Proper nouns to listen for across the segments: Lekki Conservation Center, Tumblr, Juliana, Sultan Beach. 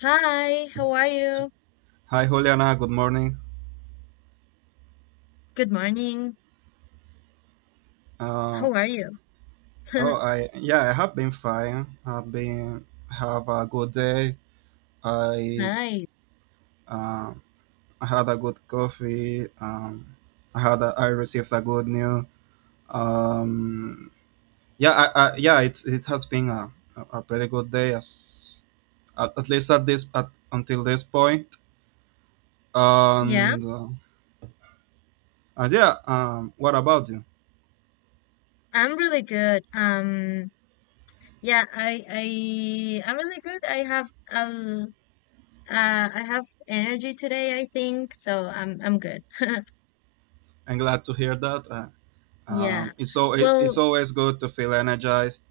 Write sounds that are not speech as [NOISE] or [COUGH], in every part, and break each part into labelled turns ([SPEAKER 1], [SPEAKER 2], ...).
[SPEAKER 1] Hi, how are you?
[SPEAKER 2] Hi, Juliana. Good morning.
[SPEAKER 1] Good morning.
[SPEAKER 2] Uh,
[SPEAKER 1] How are you?
[SPEAKER 2] oh,
[SPEAKER 1] [LAUGHS]
[SPEAKER 2] I yeah, I have been fine. I've been have a good day. I
[SPEAKER 1] Nice.
[SPEAKER 2] uh, I had a good coffee. I had I received a good news. Um, yeah, yeah. It has been a pretty good day at least at this at until this point.
[SPEAKER 1] Yeah,
[SPEAKER 2] And uh, and yeah. What about you?
[SPEAKER 1] I'm really good. Yeah, I'm really good. I have energy today, I think, so I'm good.
[SPEAKER 2] I'm glad to hear that.
[SPEAKER 1] Yeah.
[SPEAKER 2] It's it's
[SPEAKER 1] Well,
[SPEAKER 2] always good to feel energized.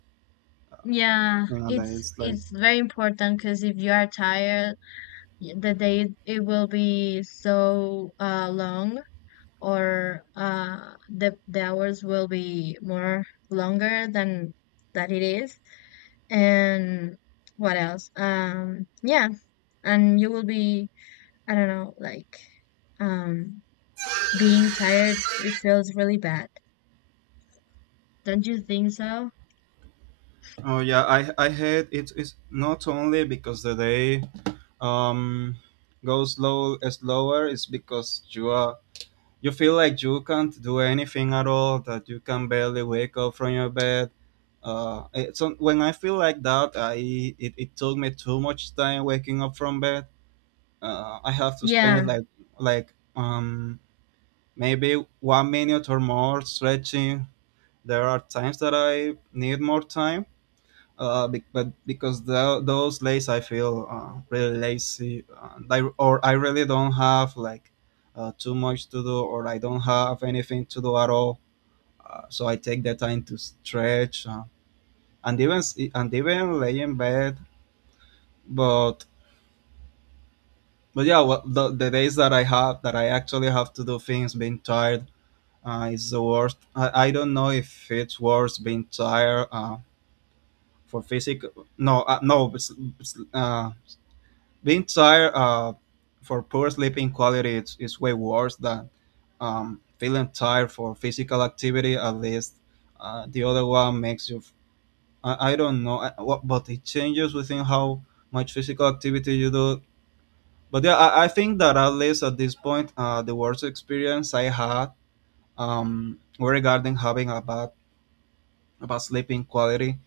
[SPEAKER 1] yeah,
[SPEAKER 2] Yeah, that
[SPEAKER 1] it's
[SPEAKER 2] is like
[SPEAKER 1] it's very important because if you are tired, the day it will be so long. Or the hours will be more longer than that it is. And what else? Yeah, and you will be I don't know like um being tired. It feels really bad. Don't you think so?
[SPEAKER 2] Oh yeah, I hate it. It's not only because the day um goes slower. It's because you are you feel like you can't do anything at all. That you can barely wake up from your bed. When I feel like that, it took me too much time waking up from bed. I have to
[SPEAKER 1] Yeah.
[SPEAKER 2] spend like maybe 1 minute or more stretching. There are times that I need more time but because those days I feel really lazy, or I really don't have like too much to do, or I don't have anything to do at all. So I take the time to stretch and and even lay in bed. But but yeah, well, the days that I actually have to do things, being tired is the worst. I don't know if it's worse being tired for physical. No, no, it's, Being tired for poor sleeping quality is way worse than feeling tired for physical activity, at least the other one makes you. I don't know what, but it changes within how much physical activity you do. But yeah, I think that at least at this point, the worst experience I had regarding having a bad about sleeping quality.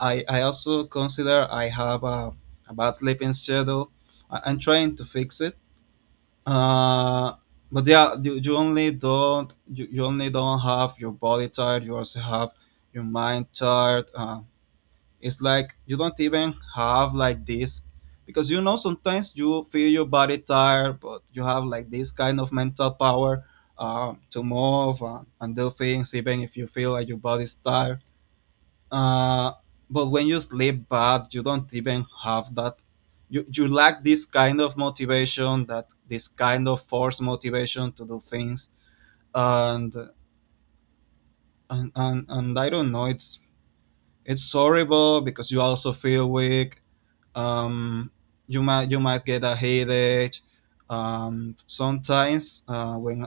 [SPEAKER 2] I also consider I have a bad sleeping schedule. I'm trying to fix it. Uh, but yeah, you only don't have your body tired. You also have your mind tired. It's like you don't even have like this, because you know sometimes you feel your body tired, but you have like this kind of mental power to move and do things even if you feel like your body's tired. uh, but when you sleep bad you don't even have that. You you, lack this kind of motivation, that this kind of force motivation to do things. And and and, and I don't know, it's horrible because you also feel weak. um you might get a headache sometimes, uh, when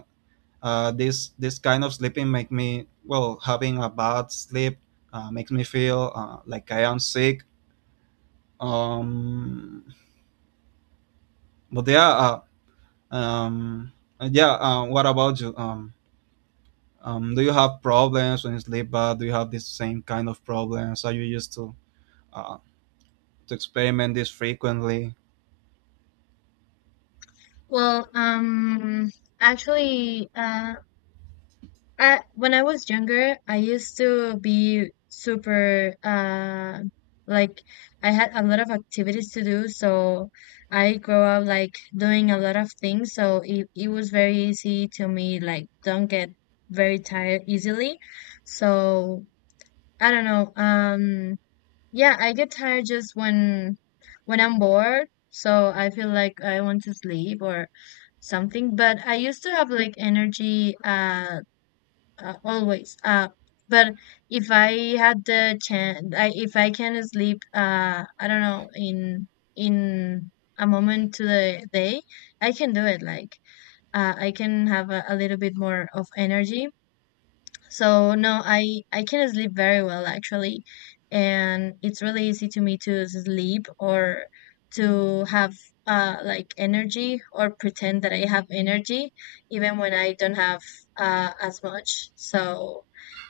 [SPEAKER 2] uh, this kind of sleeping make me, well, having a bad sleep makes me feel like I am sick. Um, but yeah, uh, um, yeah. What about you? Do you have problems when you sleep bad? Do you have this same kind of problems? Are you used uh, to experiment this frequently?
[SPEAKER 1] Well, actually. Uh. I when I was younger, I used to be super like I had a lot of activities to do, so I grew up like doing a lot of things, so it was very easy to me, like don't get very tired easily. So I don't know. Yeah, I get tired just when I'm bored, so I feel like I want to sleep or something, but I used to have like energy always. But if I had the chance, if I can sleep, I don't know, in a moment to the day, I can do it. Like, I can have a little bit more of energy so no, I can sleep very well actually, and it's really easy to me to sleep or to have like energy or pretend that I have energy even when I don't have as much. So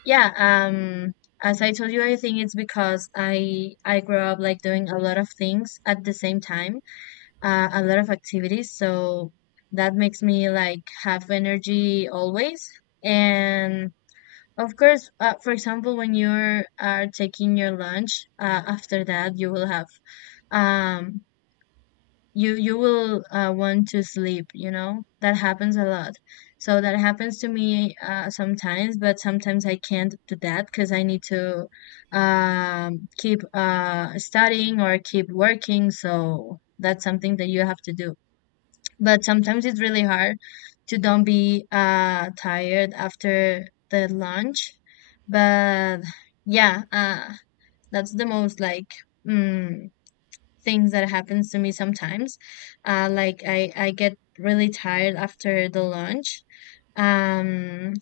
[SPEAKER 1] yeah, um as I told you, I think it's because I grew up like doing a lot of things at the same time, a lot of activities. So that makes me like have energy always and of course, for example, when you're are taking your lunch, after that you will have um you will want to sleep, That happens a lot. So that happens to me sometimes, but sometimes I can't do that because I need to keep studying or keep working, so that's something that you have to do but sometimes it's really hard to don't be tired after the lunch but yeah uh that's the most like mm, things that happens to me sometimes like I get really tired after the lunch um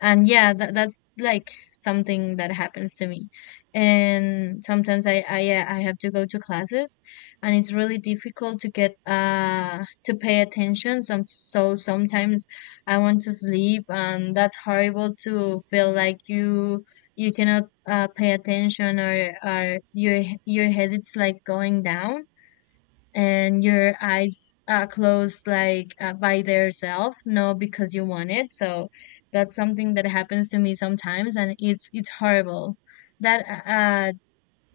[SPEAKER 1] and yeah that's like something that happens to me and sometimes I yeah, I have to go to classes and it's really difficult to get to pay attention some so sometimes I want to sleep and that's horrible to feel like you cannot pay attention or your head it's like going down and your eyes closed like by their self no because you want it so that's something that happens to me sometimes and it's horrible that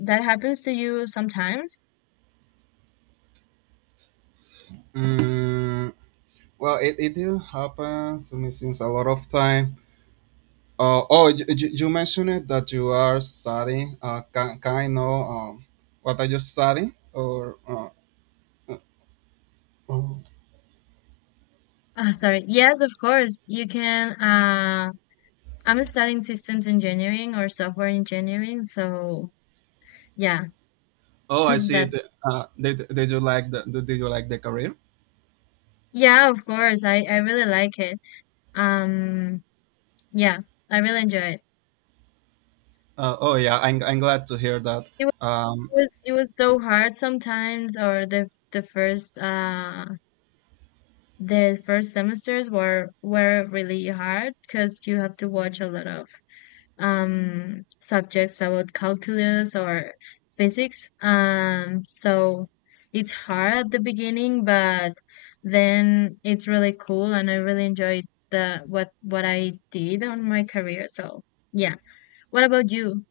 [SPEAKER 1] that happens to you sometimes
[SPEAKER 2] Mm, well, it do happen to me since a lot of time. Oh, you mentioned it that you are studying. Can I know what are you studying? Or uh, oh,
[SPEAKER 1] sorry, yes of course you can. I'm studying systems engineering or software engineering, so yeah.
[SPEAKER 2] oh,
[SPEAKER 1] [LAUGHS]
[SPEAKER 2] I see.
[SPEAKER 1] That's
[SPEAKER 2] The, did you like the Did you like the career?
[SPEAKER 1] yeah, of course, I really like it. um yeah, I really enjoy it.
[SPEAKER 2] Oh yeah, I'm glad to hear that. Um,
[SPEAKER 1] It was so hard sometimes, or the first semesters were really hard because you have to watch a lot of subjects about calculus or physics. So it's hard at the beginning, but then it's really cool, and I really enjoyed the what I did on my career. So yeah, what about you?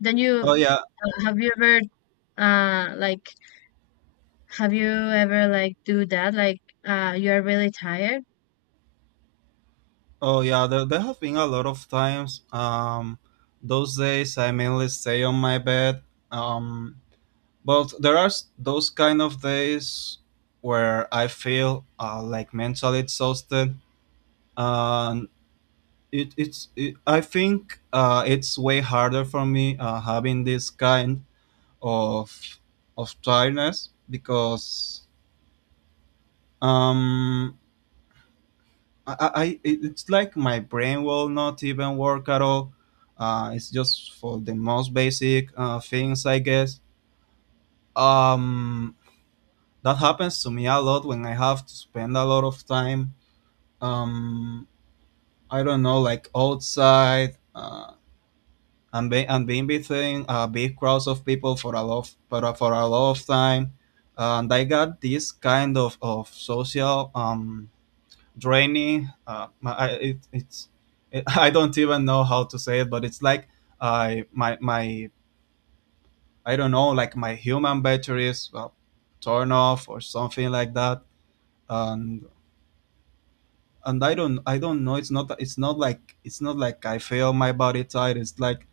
[SPEAKER 1] Then you
[SPEAKER 2] oh yeah,
[SPEAKER 1] have you ever like have you ever like do that? Like you're really tired?
[SPEAKER 2] oh yeah. There have been a lot of times. Those days I mainly stay on my bed. Um, but there are those kind of days where I feel like mentally exhausted. Um, I think it's way harder for me having this kind of of tiredness, because um I it's like my brain will not even work at all. It's just for the most basic things, I guess. Um, that happens to me a lot when I have to spend a lot of time. Um, I don't know, like outside, and being between big crowds of people, for a lot of time. And I got this kind of social draining. My, I, it, it's it, [LAUGHS] I don't even know how to say it, but it's like, my my I don't know, like my human batteries turn off or something like that. And and I don't know. It's not like I feel my body tired. It's like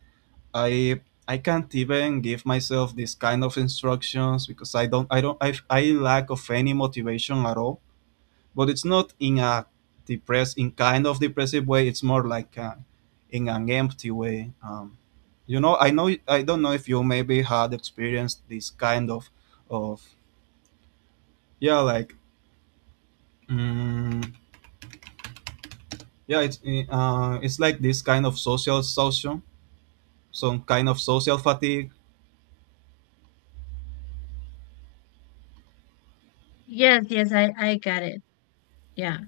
[SPEAKER 2] I I can't even give myself this kind of instructions, because I don't I don't I lack of any motivation at all, but it's not in a depressed, in kind of depressive way. It's more like in an empty way. You know, I don't know if you maybe had experienced this kind of. of yeah, like, mm, yeah, it's like this kind of social exhaustion, some kind of social fatigue.
[SPEAKER 1] Yes, yes, I got it. Yeah.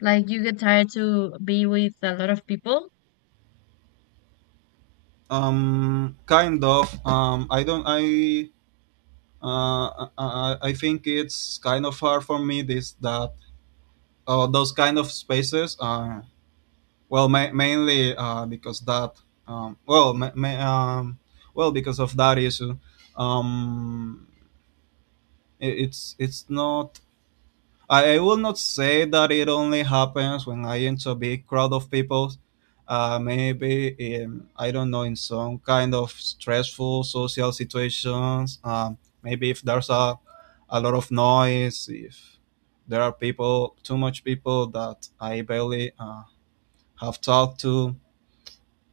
[SPEAKER 1] Like you get tired to be with a lot of people?
[SPEAKER 2] Kind of. I don't. I think it's kind of hard for me, this that those kind of spaces. Well, mainly because that. Well, well, because of that issue, um, it's not. I will not say that it only happens when I enter a big crowd of people. Maybe in, I don't know, in some kind of stressful social situations. Maybe if there's a lot of noise, if there are people too much people that I barely have talked to.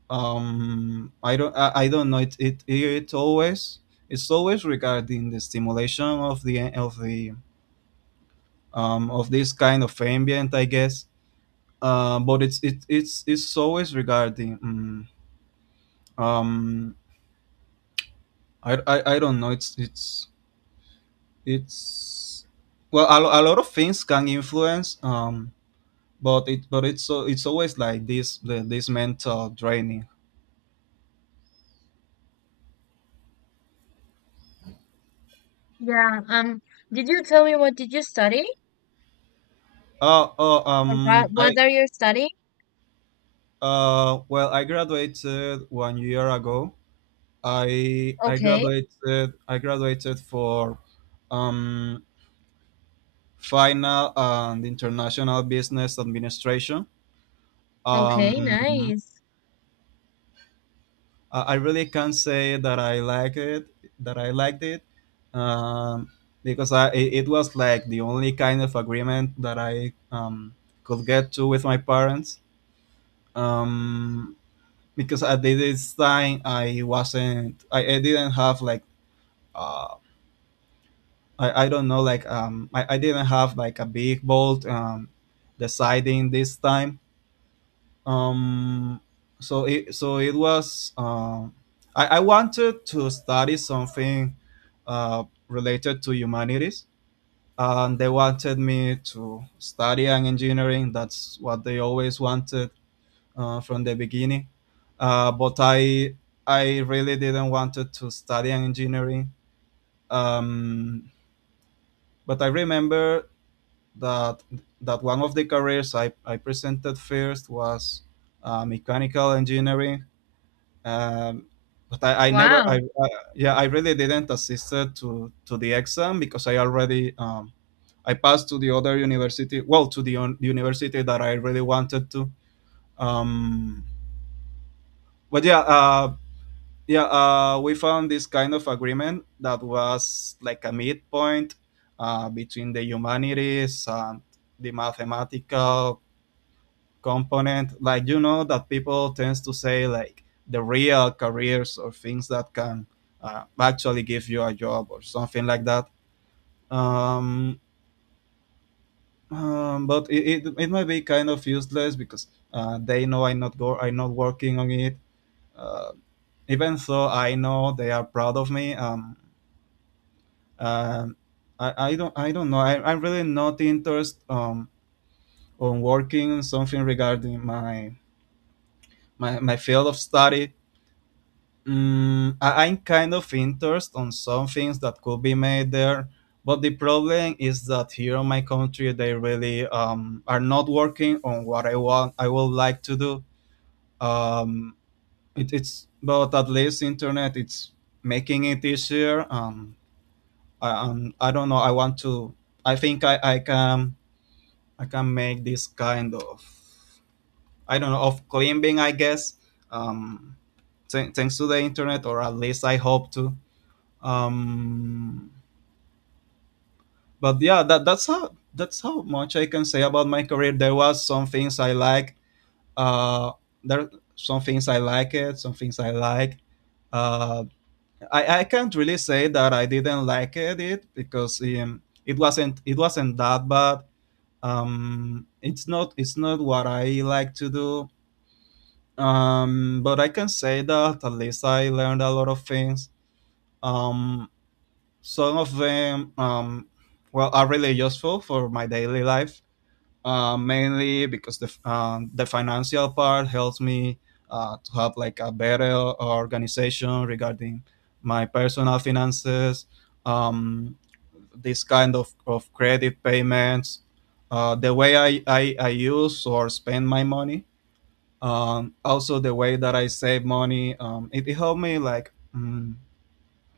[SPEAKER 2] I don't know, it it always, it's always regarding the stimulation of the of the of this kind of ambient, I guess. But it's it, It's always regarding, um I don't know, it's, well, a lot of things can influence. But it but It's so it's always like this, this mental draining.
[SPEAKER 1] Yeah. Did you tell me what did you study?
[SPEAKER 2] oh oh
[SPEAKER 1] What
[SPEAKER 2] um i
[SPEAKER 1] what are you studying?
[SPEAKER 2] I graduated 1 year ago. I I
[SPEAKER 1] Okay.
[SPEAKER 2] graduated I graduated for um, final and international business administration.
[SPEAKER 1] Okay,
[SPEAKER 2] Um,
[SPEAKER 1] nice.
[SPEAKER 2] I really can say that I like it, that I liked it, um, because I it it was like the only kind of agreement that I could get to with my parents. Um, because at this time I wasn't, I didn't have like, uh, I don't know, like I didn't have like a big bolt deciding this time, um so it was, I wanted to study something related to humanities, and they wanted me to study an engineering, that's what they always wanted from the beginning. But I really didn't wanted to study an engineering, um, but I remember that that one of the careers I presented first was mechanical engineering. Um, but I never, I
[SPEAKER 1] Wow.
[SPEAKER 2] Yeah, I really didn't assist to the exam because I already, I passed to the other university, well, to the university that I really wanted to. Um, but yeah, uh, yeah, we found this kind of agreement that was like a midpoint between the humanities and the mathematical component, like you know that people tends to say like the real careers or things that can actually give you a job or something like that, um, but it might be kind of useless because they know I'm not working on it, uh, even though I know they are proud of me. Um, I don't know, I'm really not interested on working on something regarding my, my field of study. Mm, I'm kind of interested on some things that could be made there, but the problem is that here in my country they really, are not working on what I want. I would like to do. Um, it, it's But at least internet it's making it easier. I don't know. I want to. I can, I can make this kind of, I don't know, of climbing, I guess, um, thanks to the internet, or at least I hope to. um but yeah, that's how much I can say about my career. There was some things I like, uh there some things I like it, some things I like. Uh i i can't really say that I didn't like it because it wasn't that bad. It's not what I like to do, but I can say that at least I learned a lot of things. um Some of them, well, are really useful for my daily life, mainly because the financial part helps me, to have like a better organization regarding my personal finances. Um, this kind of credit payments, the way I use or spend my money, also the way that I save money. It helped me like,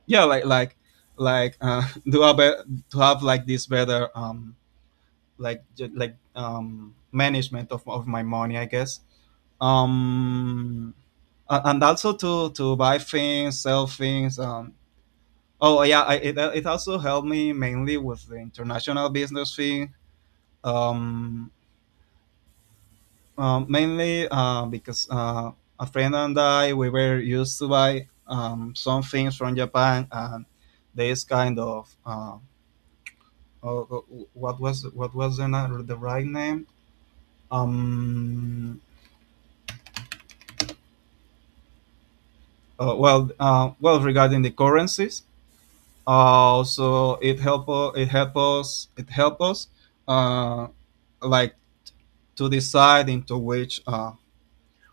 [SPEAKER 2] yeah, like, [LAUGHS] to have like this better, management of my money I guess. Um a- and also to buy things, sell things. Oh yeah, it also helped me mainly with the international business thing, um, mainly because a friend and I, we were used to buy some things from Japan and this kind of, uh, what was the right name? Um, well, regarding the currencies, so it help u- it help us it help us, uh, like, to decide into which.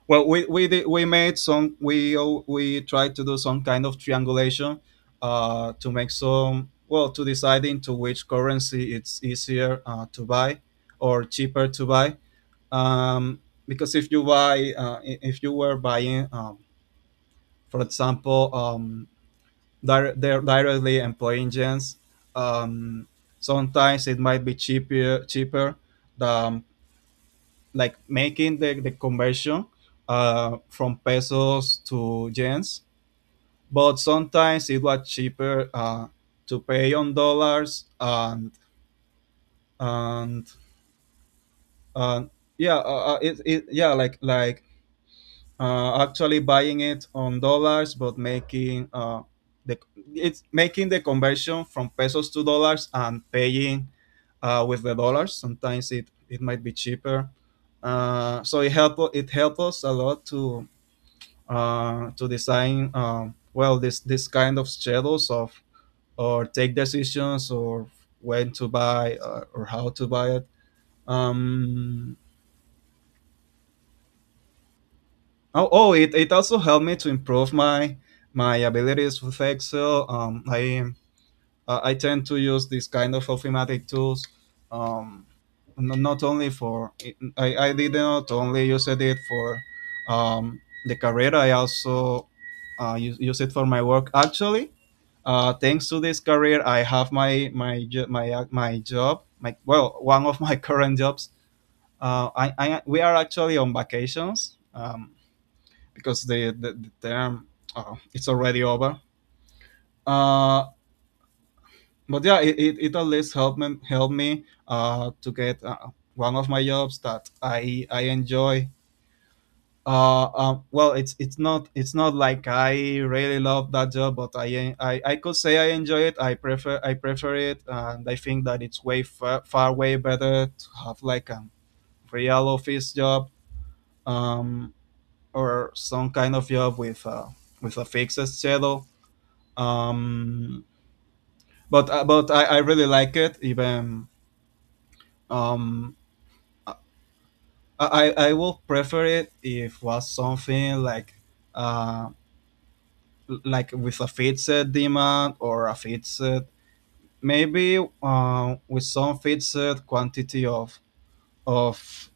[SPEAKER 2] Well, we did, we made some we al- we tried to do some kind of triangulation, to make some, well, to decide into which currency it's easier, to buy or cheaper to buy, um, because if you buy, if you were buying, for example, they're directly employee engines, um, sometimes it might be cheaper than, like, making the conversion, from pesos to yens, but sometimes it was cheaper, to pay on dollars, and, and yeah it, it yeah, actually buying it on dollars but making, the it's making the conversion from pesos to dollars and paying, with the dollars, sometimes it might be cheaper, so it helped us a lot to, to design, well, this kind of schedules of, or take decisions, or when to buy, or how to buy it. um, Oh, oh, it also helped me to improve my, my abilities with Excel. I tend to use this kind of automatic tools. Um, not only for, I did not only use it for, um, the career. I also, use it for my work. Actually, thanks to this career, I have my job. My, well, one of my [LAUGHS] current jobs. I We are actually on vacations. Because the term, it's already over. Uh, but yeah, it at least helped me to get, one of my jobs that I enjoy. Well, it's not like I really love that job, but I could say I enjoy it. I prefer it, and I think that it's way far, far way better to have like a real office job, um, or some kind of job with, with a fixed schedule. Um, but I really like it. Even, um, I I will prefer it if was something like, uh like with a fixed demand, or a fixed, maybe, with some fixed quantity of,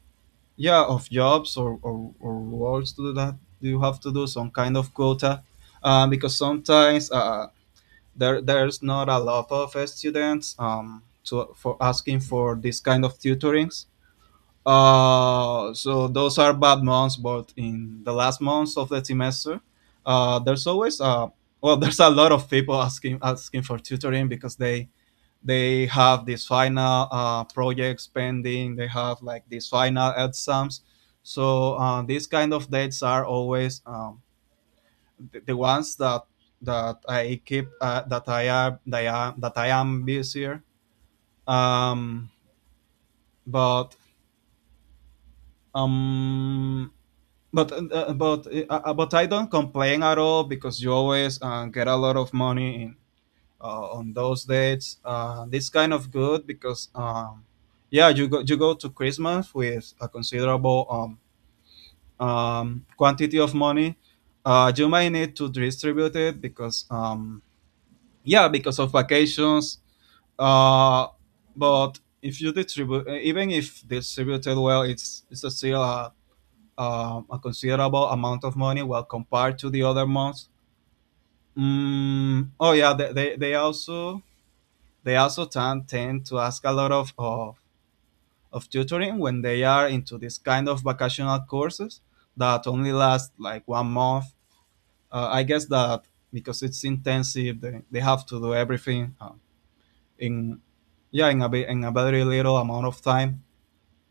[SPEAKER 2] yeah, of jobs, or or roles to do, that you have to do some kind of quota, because sometimes, there's not a lot of, students to, for asking for this kind of tutorings, so those are bad months, but in the last months of the semester, there's always, [LAUGHS] there's a lot of people asking for tutoring, because they have these final, projects pending, they have like these final exams, so, these kind of dates are always, the ones that I keep, that I am busier. Um, but um, but But I don't complain at all, because you always, get a lot of money in, on those dates. This kind of good, because, yeah, you go to Christmas with a considerable, quantity of money. You might need to distribute it, because, yeah, because of vacations. Uh, but if you distribute, even if distributed well, it's still a considerable amount of money. Well, compared to the other months. Oh yeah, they also, they also tend to ask a lot of of tutoring, when they are into this kind of vocational courses that only last like 1 month. I guess that, because it's intensive, they have to do everything, in yeah in a bit, in a very little amount of time.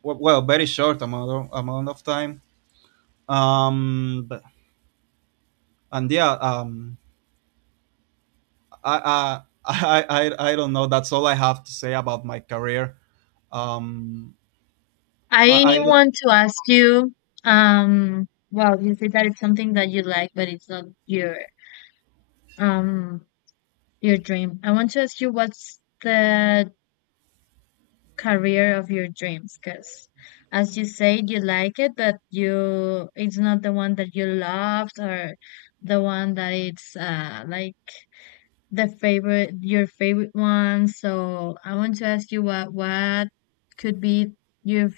[SPEAKER 2] Well, well, very short amount of amount of time. But, and yeah, I don't know. That's all I have to say about my career. Um,
[SPEAKER 1] I
[SPEAKER 2] I don't-
[SPEAKER 1] want to ask you well, you said that it's something that you like, but it's not your um your dream. I want to ask you what's the career of your dreams because as you said you like it but you it's not the one that you loved or the one that it's like the favorite your favorite one. So I want to ask you what could be your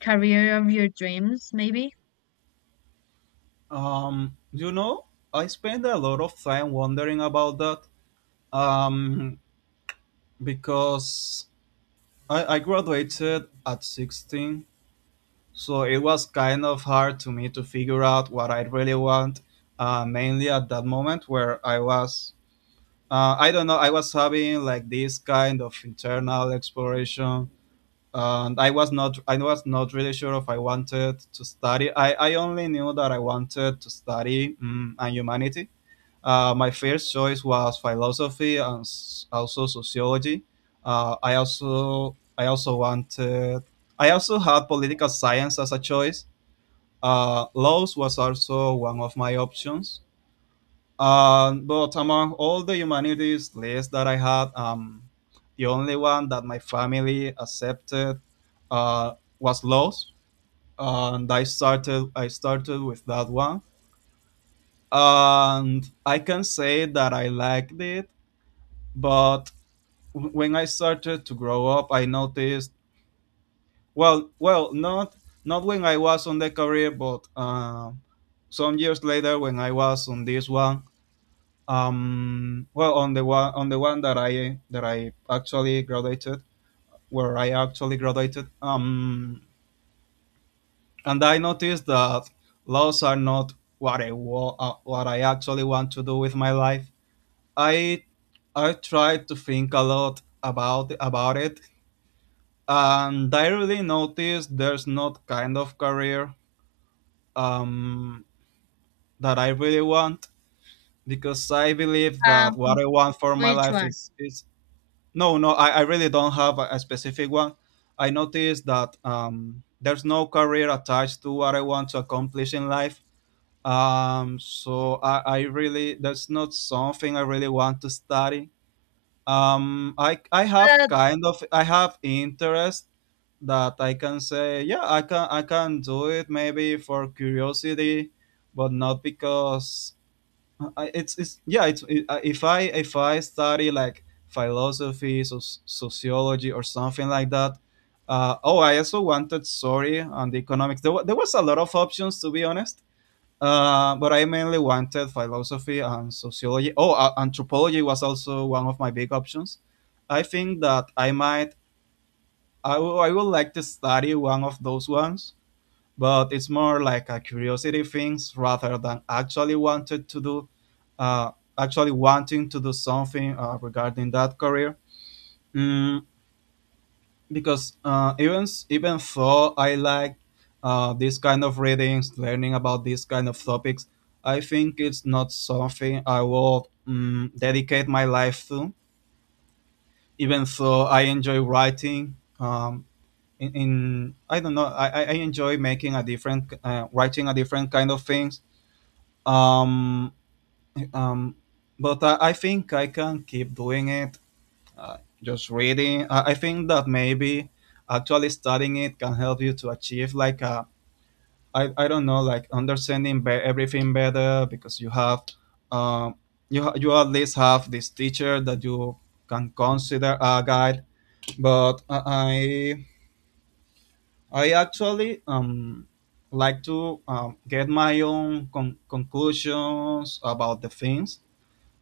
[SPEAKER 1] career of your dreams maybe.
[SPEAKER 2] You know, I spend a lot of time wondering about that. Um, because I graduated at 16, so it was kind of hard to me to figure out what I really want. Mainly at that moment where I was, I don't know, I was having like this kind of internal exploration, and I was not. I was not really sure if I wanted to study. I only knew that I wanted to study, and humanity. My first choice was philosophy and, also sociology. I also wanted. I also had political science as a choice. Laws was also one of my options, but among all the humanities lists that I had, the only one that my family accepted, uh, was laws, and I started with that one, and I can say that I liked it. But, when I started to grow up, I noticed, well, well, not, not when I was on the career, but, some years later when I was on this one. Well, on the one, on the one that I actually graduated, where I actually graduated, and I noticed that laws are not what what I actually want to do with my life. I I tried to think a lot about it, and I really noticed there's not kind of career, um, that I really want, because I believe
[SPEAKER 1] um
[SPEAKER 2] that what I want for my
[SPEAKER 1] which
[SPEAKER 2] life
[SPEAKER 1] one?
[SPEAKER 2] is is. No, no, I really don't have a specific one. I noticed that, there's no career attached to what I want to accomplish in life. So I really, that's not something I really want to study. I have
[SPEAKER 1] uh,
[SPEAKER 2] kind of, I have interest that I can say, yeah, I can do it maybe for curiosity, but not because I, it's yeah it's it, if I study like philosophy, so sociology or something like that. Oh, I also wanted, sorry, on the economics. There, there was a lot of options, to be honest, but I mainly wanted philosophy and sociology. Oh, anthropology was also one of my big options. I think that I might, I would like to study one of those ones, but it's more like a curiosity things rather than actually wanted to do, uh, actually wanting to do something, regarding that career. mm, because, even though I like, this kind of readings, learning about these kind of topics, I think it's not something I will, dedicate my life to, even though I enjoy writing, in I don't know, I enjoy making a different, writing a different kind of things. Um, um, but I think I can keep doing it. Just reading. I think that maybe actually studying it can help you to achieve like a, I don't know, like understanding everything better, because you have, um you at least have this teacher that you can consider a guide. But I actually, like to, get my own conclusions about the things,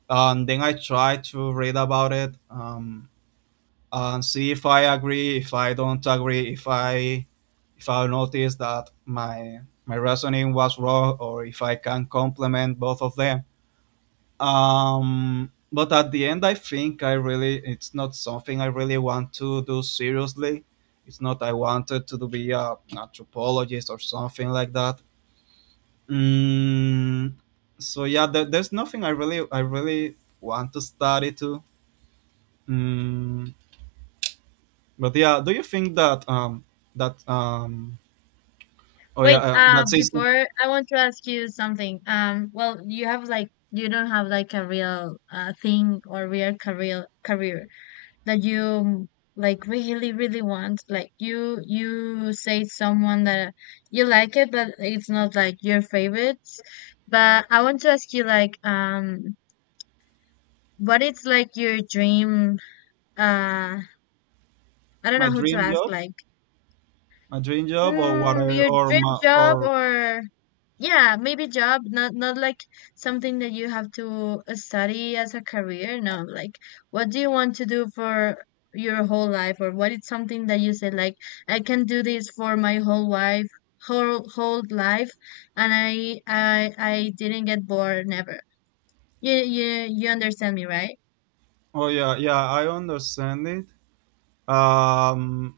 [SPEAKER 2] and then I try to read about it, and see if I agree, if I don't agree, if I, if I notice that my reasoning was wrong, or if I can complement both of them. But at the end, I think I really it's not something I really want to do seriously. It's not I wanted to be a anthropologist or something like that. Mm, so yeah, there, there's nothing I really want to study to. Mm, but yeah, do you think that that um oh yeah,
[SPEAKER 1] Wait,
[SPEAKER 2] that is
[SPEAKER 1] before I want to ask you something. Well, you have like you don't have like a real thing or real career that you like really really want, like you say someone that you like it but it's not like your favorites, but I want to ask you like what is like your dream? uh I don't know
[SPEAKER 2] my
[SPEAKER 1] how to
[SPEAKER 2] dream
[SPEAKER 1] ask,
[SPEAKER 2] job,
[SPEAKER 1] like,
[SPEAKER 2] my dream job or what
[SPEAKER 1] mm,
[SPEAKER 2] I,
[SPEAKER 1] your
[SPEAKER 2] or
[SPEAKER 1] dream
[SPEAKER 2] my,
[SPEAKER 1] job,
[SPEAKER 2] or,
[SPEAKER 1] or yeah, maybe job, not not like something that you have to study as a career. No, like what do you want to do for your whole life, or what is something that you say, like, I can do this for my whole life, whole whole life, and I didn't get bored never. You you you understand me, right?
[SPEAKER 2] oh yeah, yeah, I understand it. Um,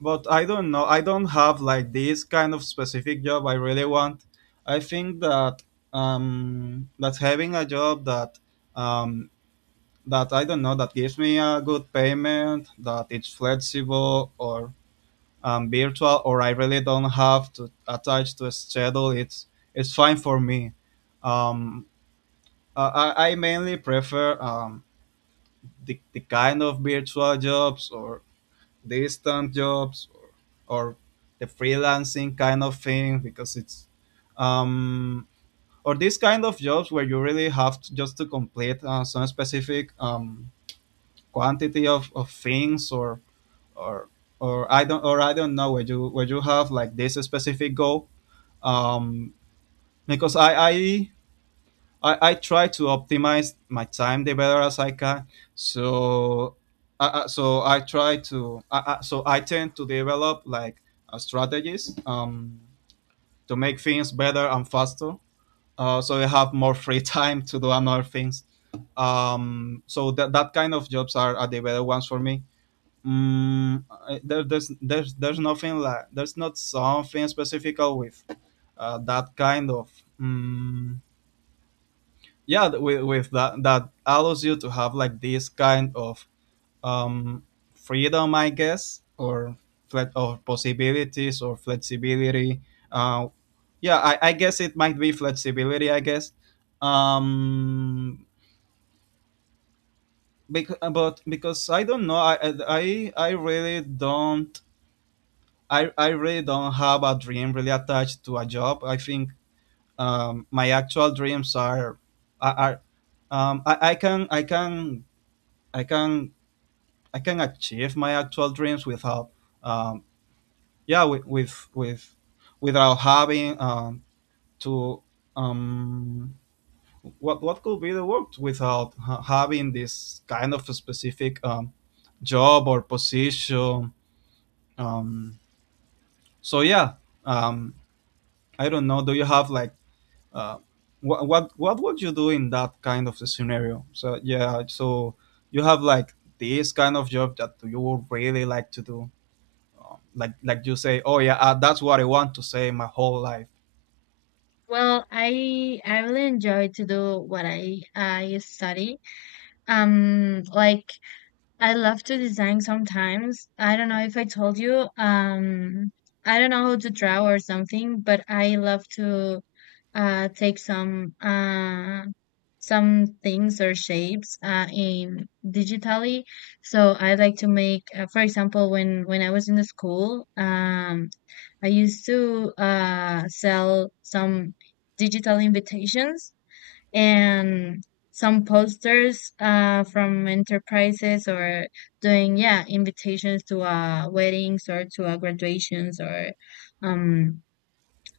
[SPEAKER 2] but I don't know. I don't have like this kind of specific job I really want. I think that having a job that um that I don't know, that gives me a good payment, that it's flexible or virtual, or I really don't have to attach to a schedule, it's fine for me. Um, I, I mainly prefer the kind of virtual jobs or distant jobs, or the freelancing kind of thing because it's um, or these kind of jobs where you really have to just to complete some specific quantity of things or or I don't or I don't know where you have like this specific goal, um, because I try to optimize my time the better as I can. So I try to I tend to develop like strategies, to make things better and faster. So I have more free [LAUGHS] time to do another things. So that kind of jobs are the better ones for me. Mm, there's nothing like there's not something specific with that kind of, mm, yeah, with that that allows you to have like this kind of, um, freedom, I guess, or or possibilities, or flexibility, uh, yeah, I guess it might be flexibility, I guess. um because, but because I don't know, I really don't have a dream really attached to a job. I think my actual dreams are are, are um, I, I can I can I can I can achieve my actual dreams without, um, yeah, with without having, to, um, what could be the word, without having this kind of a specific, job or position. um, so yeah. um, I don't know, do you have like, Uh, what would you do in that kind of a scenario? So yeah, so you have like this kind of job that you would really like to do, like you say, oh yeah, that's what I want to say my whole life.
[SPEAKER 1] Well, I really enjoy to do what I study. Like I love to design sometimes. I don't know if I told you, I don't know how to draw or something, but I love to take some things or shapes in digitally. So I like to make, for example, when I was in the school, I used to sell some digital invitations and some posters from enterprises or doing, yeah, invitations to weddings or to graduations or um,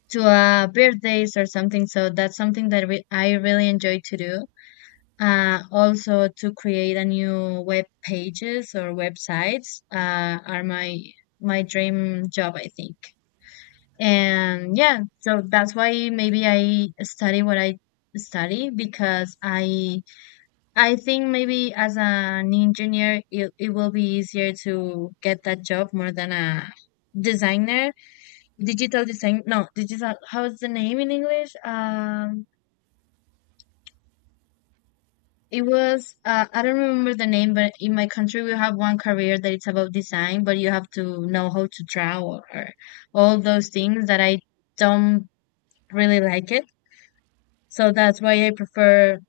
[SPEAKER 1] to birthdays or something. So that's something that I really enjoy to do. Also to create a new web pages or websites are my my dream job, I think. And yeah, so that's why maybe I study what I study because I think maybe as an engineer, it will be easier to get that job more than a designer. Digital design, no, digital, how's the name in English? It was, I don't remember the name, but in my country, we have one career that it's about design, but you have to know how to draw, or all those things that I don't really like it. So that's why I prefer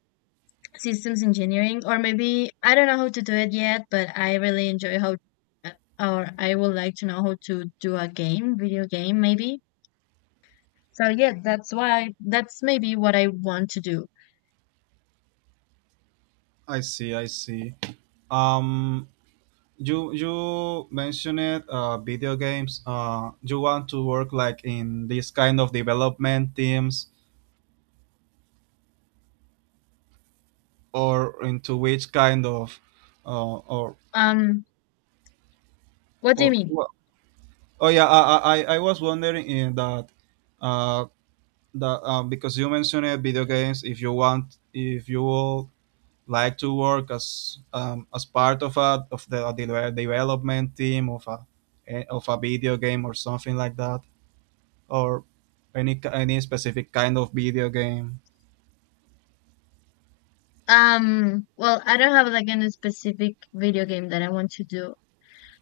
[SPEAKER 1] systems engineering, or maybe I don't know how to do it yet, but I really enjoy how uh, or I would like to know how to do a game video game maybe. So yeah, that's why that's maybe what I want to do.
[SPEAKER 2] I see, I see. Um, you mentioned it, video games. You want to work like in this kind of development teams, or into which kind of, or
[SPEAKER 1] um what do you
[SPEAKER 2] or
[SPEAKER 1] mean?
[SPEAKER 2] wh- oh yeah, I was wondering in that, uh that, because you mentioned it, video games. If you want, if you will like to work as, as part of a, of the development team of a, of a video game or something like that, or any specific kind of video game.
[SPEAKER 1] Well, I don't have like any specific video game that I want to do.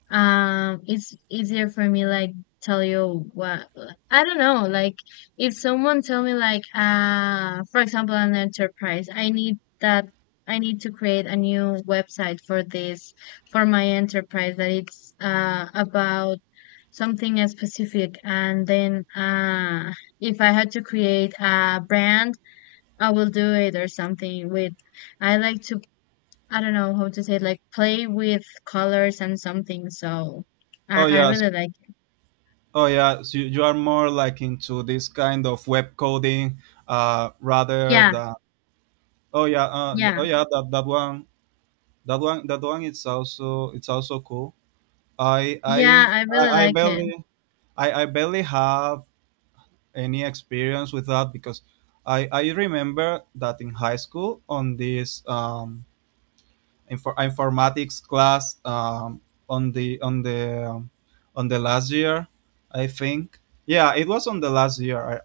[SPEAKER 1] It's easier for me like tell you what. I don't know, like, if someone tell me like, for example, an enterprise, I need that I need to create a new website for this, for my enterprise, that it's about something specific, and then if I had to create a brand, I will do it, or something with I like to I don't know how to say it, like play with colors and something. So
[SPEAKER 2] Oh
[SPEAKER 1] I
[SPEAKER 2] yes,
[SPEAKER 1] really like it.
[SPEAKER 2] oh yeah. So you are more like into this kind of web coding, rather
[SPEAKER 1] Yeah,
[SPEAKER 2] than, oh yeah,
[SPEAKER 1] yeah,
[SPEAKER 2] oh yeah, that that one. That one, that one, it's also cool. I
[SPEAKER 1] yeah,
[SPEAKER 2] I
[SPEAKER 1] I
[SPEAKER 2] I
[SPEAKER 1] really
[SPEAKER 2] I
[SPEAKER 1] like it.
[SPEAKER 2] barely I barely have any experience with that because I remember that in high school, on this, informatics class, on the on the last year, I think. Yeah, it was on the last year.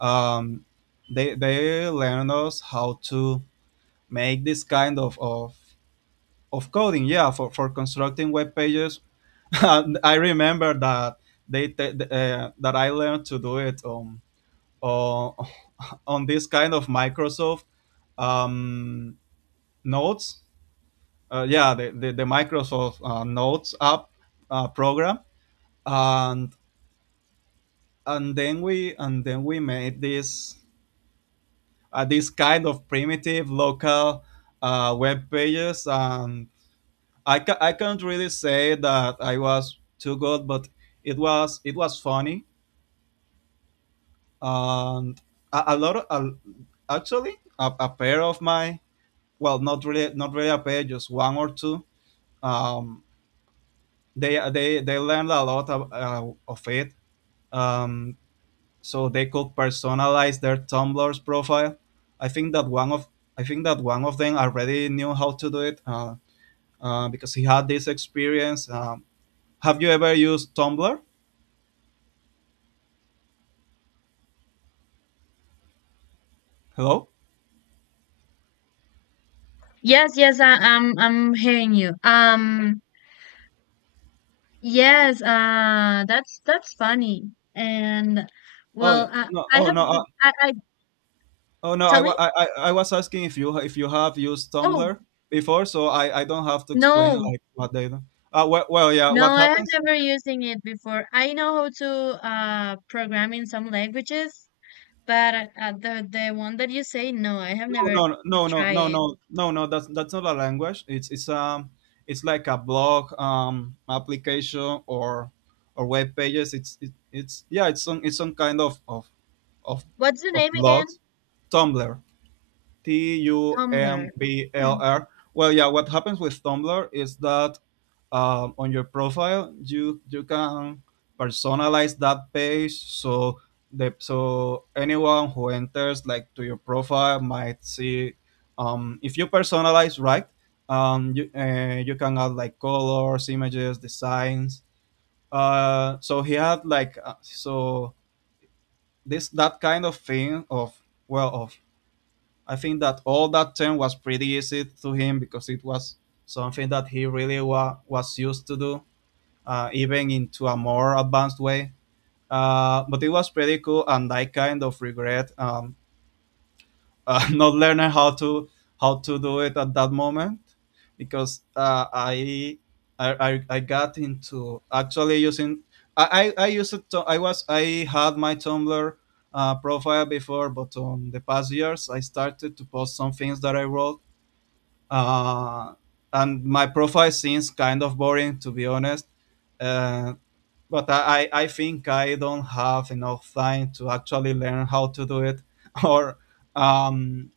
[SPEAKER 2] um they learned us how to make this kind of coding, yeah, for constructing web pages, [LAUGHS] and I remember that, that I learned to do it, on [LAUGHS] on this kind of Microsoft, um, notes. Yeah, the Microsoft, notes app, program. And and then we made this, this kind of primitive local, web pages, and I can't really say that I was too good, but it was funny, and a lot of a, actually a pair of my, well, not really, not really a pair, just one or two, um they they learned a lot of it, um so they could personalize their Tumblr's profile. i think that one of I think that one of them already knew how to do it, because he had this experience. Have you ever used Tumblr? Hello?
[SPEAKER 1] Yes, yes, I'm hearing you. Yes, that's funny. And
[SPEAKER 2] Oh
[SPEAKER 1] well,
[SPEAKER 2] no!
[SPEAKER 1] I
[SPEAKER 2] Oh
[SPEAKER 1] have
[SPEAKER 2] no!
[SPEAKER 1] I
[SPEAKER 2] Oh no!
[SPEAKER 1] tell me.
[SPEAKER 2] I was asking if you, if you have used
[SPEAKER 1] Oh
[SPEAKER 2] Tumblr before, so I don't have to explain
[SPEAKER 1] no,
[SPEAKER 2] like what they do. Well, well, yeah.
[SPEAKER 1] no,
[SPEAKER 2] What
[SPEAKER 1] I have
[SPEAKER 2] happens?
[SPEAKER 1] never using it before. I know how to program in some languages, but the one that you say, no, I have
[SPEAKER 2] No,
[SPEAKER 1] never
[SPEAKER 2] no, no, no,
[SPEAKER 1] tried
[SPEAKER 2] no,
[SPEAKER 1] it.
[SPEAKER 2] no, no, no. That's not a language. It's like a blog, application or web pages. It's, yeah. It's some kind of
[SPEAKER 1] What's the
[SPEAKER 2] of
[SPEAKER 1] name again?
[SPEAKER 2] blogs. Tumblr. T U
[SPEAKER 1] Tumblr.
[SPEAKER 2] M B L
[SPEAKER 1] Hmm.
[SPEAKER 2] R. Well, yeah. What happens with Tumblr is that, on your profile you can personalize that page, so the, so anyone who enters like to your profile might see, if you personalize right, you, you can add like colors, images, designs. So he had like, so this, that kind of thing of, well, of, I think that all that term was pretty easy to him because it was something that he really was used to do, even into a more advanced way. But it was pretty cool, and I kind of regret, [LAUGHS] not learning how to do it at that moment, because, I got into actually using, I used to I had my Tumblr, profile before, but on the past years I started to post some things that I wrote, uh, and my profile seems kind of boring, to be honest. Uh, but I think I don't have enough time to actually learn how to do it [LAUGHS] or, um,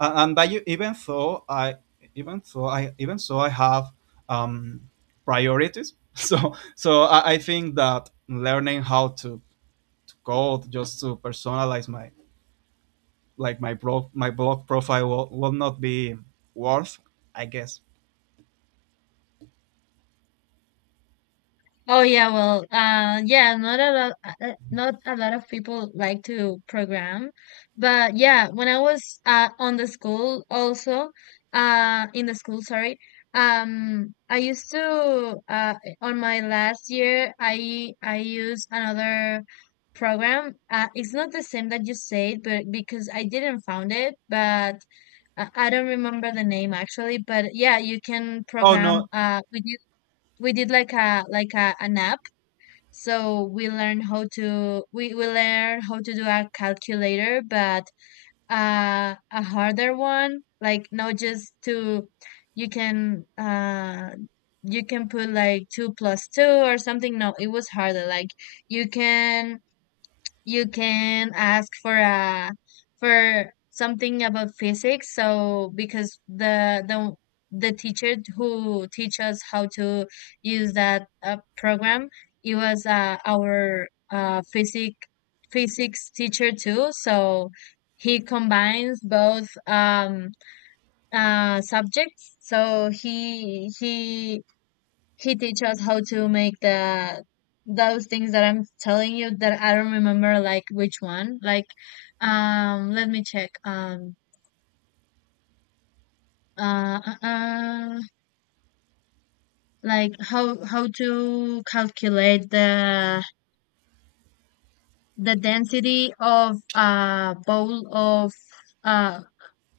[SPEAKER 2] and that you, even so I have, um, priorities. [LAUGHS] I think that learning to code just to personalize my, like my blog, profile will not be worth, I guess.
[SPEAKER 1] Oh yeah, well, yeah, not a lot, not a lot of people like to program, but yeah, when I was on the school also, in the school, sorry, I used to on my last year, I used another program. It's not the same that you said, but because I didn't found it, but I don't remember the name actually, but yeah, you can
[SPEAKER 2] Oh no,
[SPEAKER 1] program with we did like a like an app so we learned how to we learned how to do a calculator but a harder one like not just to you can uh you can put like two plus two or something. No, it was harder, like you can you can ask for a for something about physics, so because the teacher who teach us how to use that program it was, our physics physics teacher too, so he combines both subjects, so he teach us how to make the those things that I'm telling you that I don't remember like which one. Like let me check. Uh, uh, uh like how to calculate the density of a bowl of uh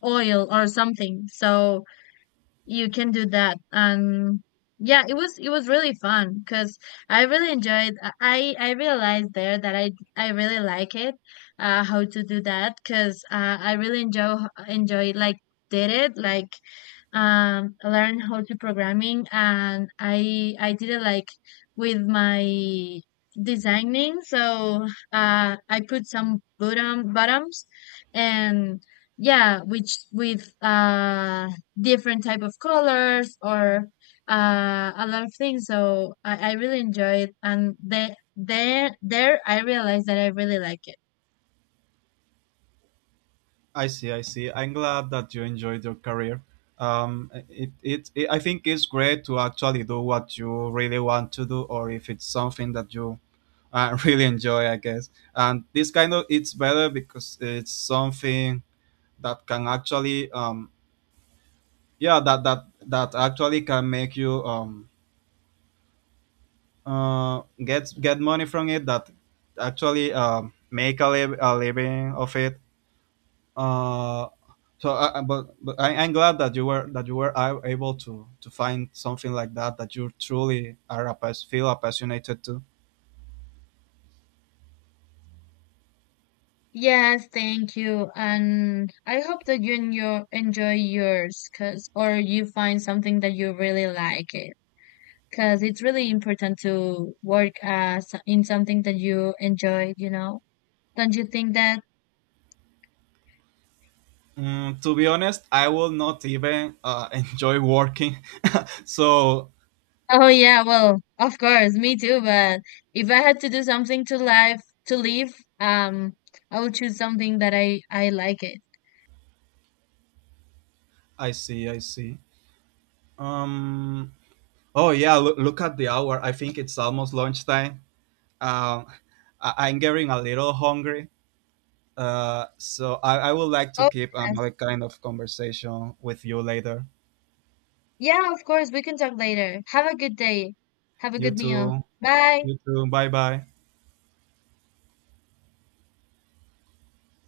[SPEAKER 1] oil or something. So you can do that, and yeah, it was really fun because I really enjoyed I realized there that I really like it how to do that because, I really enjoy enjoy like did it like learn how to programming, and I did it like with my designing, so I put some bottom bottoms and yeah which with different type of colors or a lot of things, so I really enjoy it, and there there I realized that I really like it.
[SPEAKER 2] I see, I see. I'm glad that you enjoyed your career. I think it's great to actually do what you really want to do, or if it's something that you, [LAUGHS] really enjoy, I guess. And this kind of, it's better because it's something that can actually, yeah, that actually can make you, get money from it. That actually, make a living of it. Uh, so, but I'm glad that you were, that you were able to find something like that, that you truly are, feel passionate to.
[SPEAKER 1] Yes, thank you. And I hope that you enjoy, enjoy yours, cause, or you find something that you really like it. Cause it's really important to work as in something that you enjoy, you know? Don't you think that?
[SPEAKER 2] Mm, to be honest, I will not even, [LAUGHS] enjoy working. [LAUGHS] So,
[SPEAKER 1] Oh yeah, well, of course, me too, but if I had to do something to life, to live, um, I would choose something that I like it.
[SPEAKER 2] I see, I see. Um. Oh yeah, look, look at the hour. I think it's almost lunchtime. Um, I'm getting a little hungry. So I would like to
[SPEAKER 1] Oh
[SPEAKER 2] keep
[SPEAKER 1] yes.
[SPEAKER 2] another kind of conversation with you later.
[SPEAKER 1] Yeah, of course, we can talk later. Have a good day. Have a
[SPEAKER 2] You
[SPEAKER 1] good meal.
[SPEAKER 2] too.
[SPEAKER 1] Bye.
[SPEAKER 2] You too. Bye bye.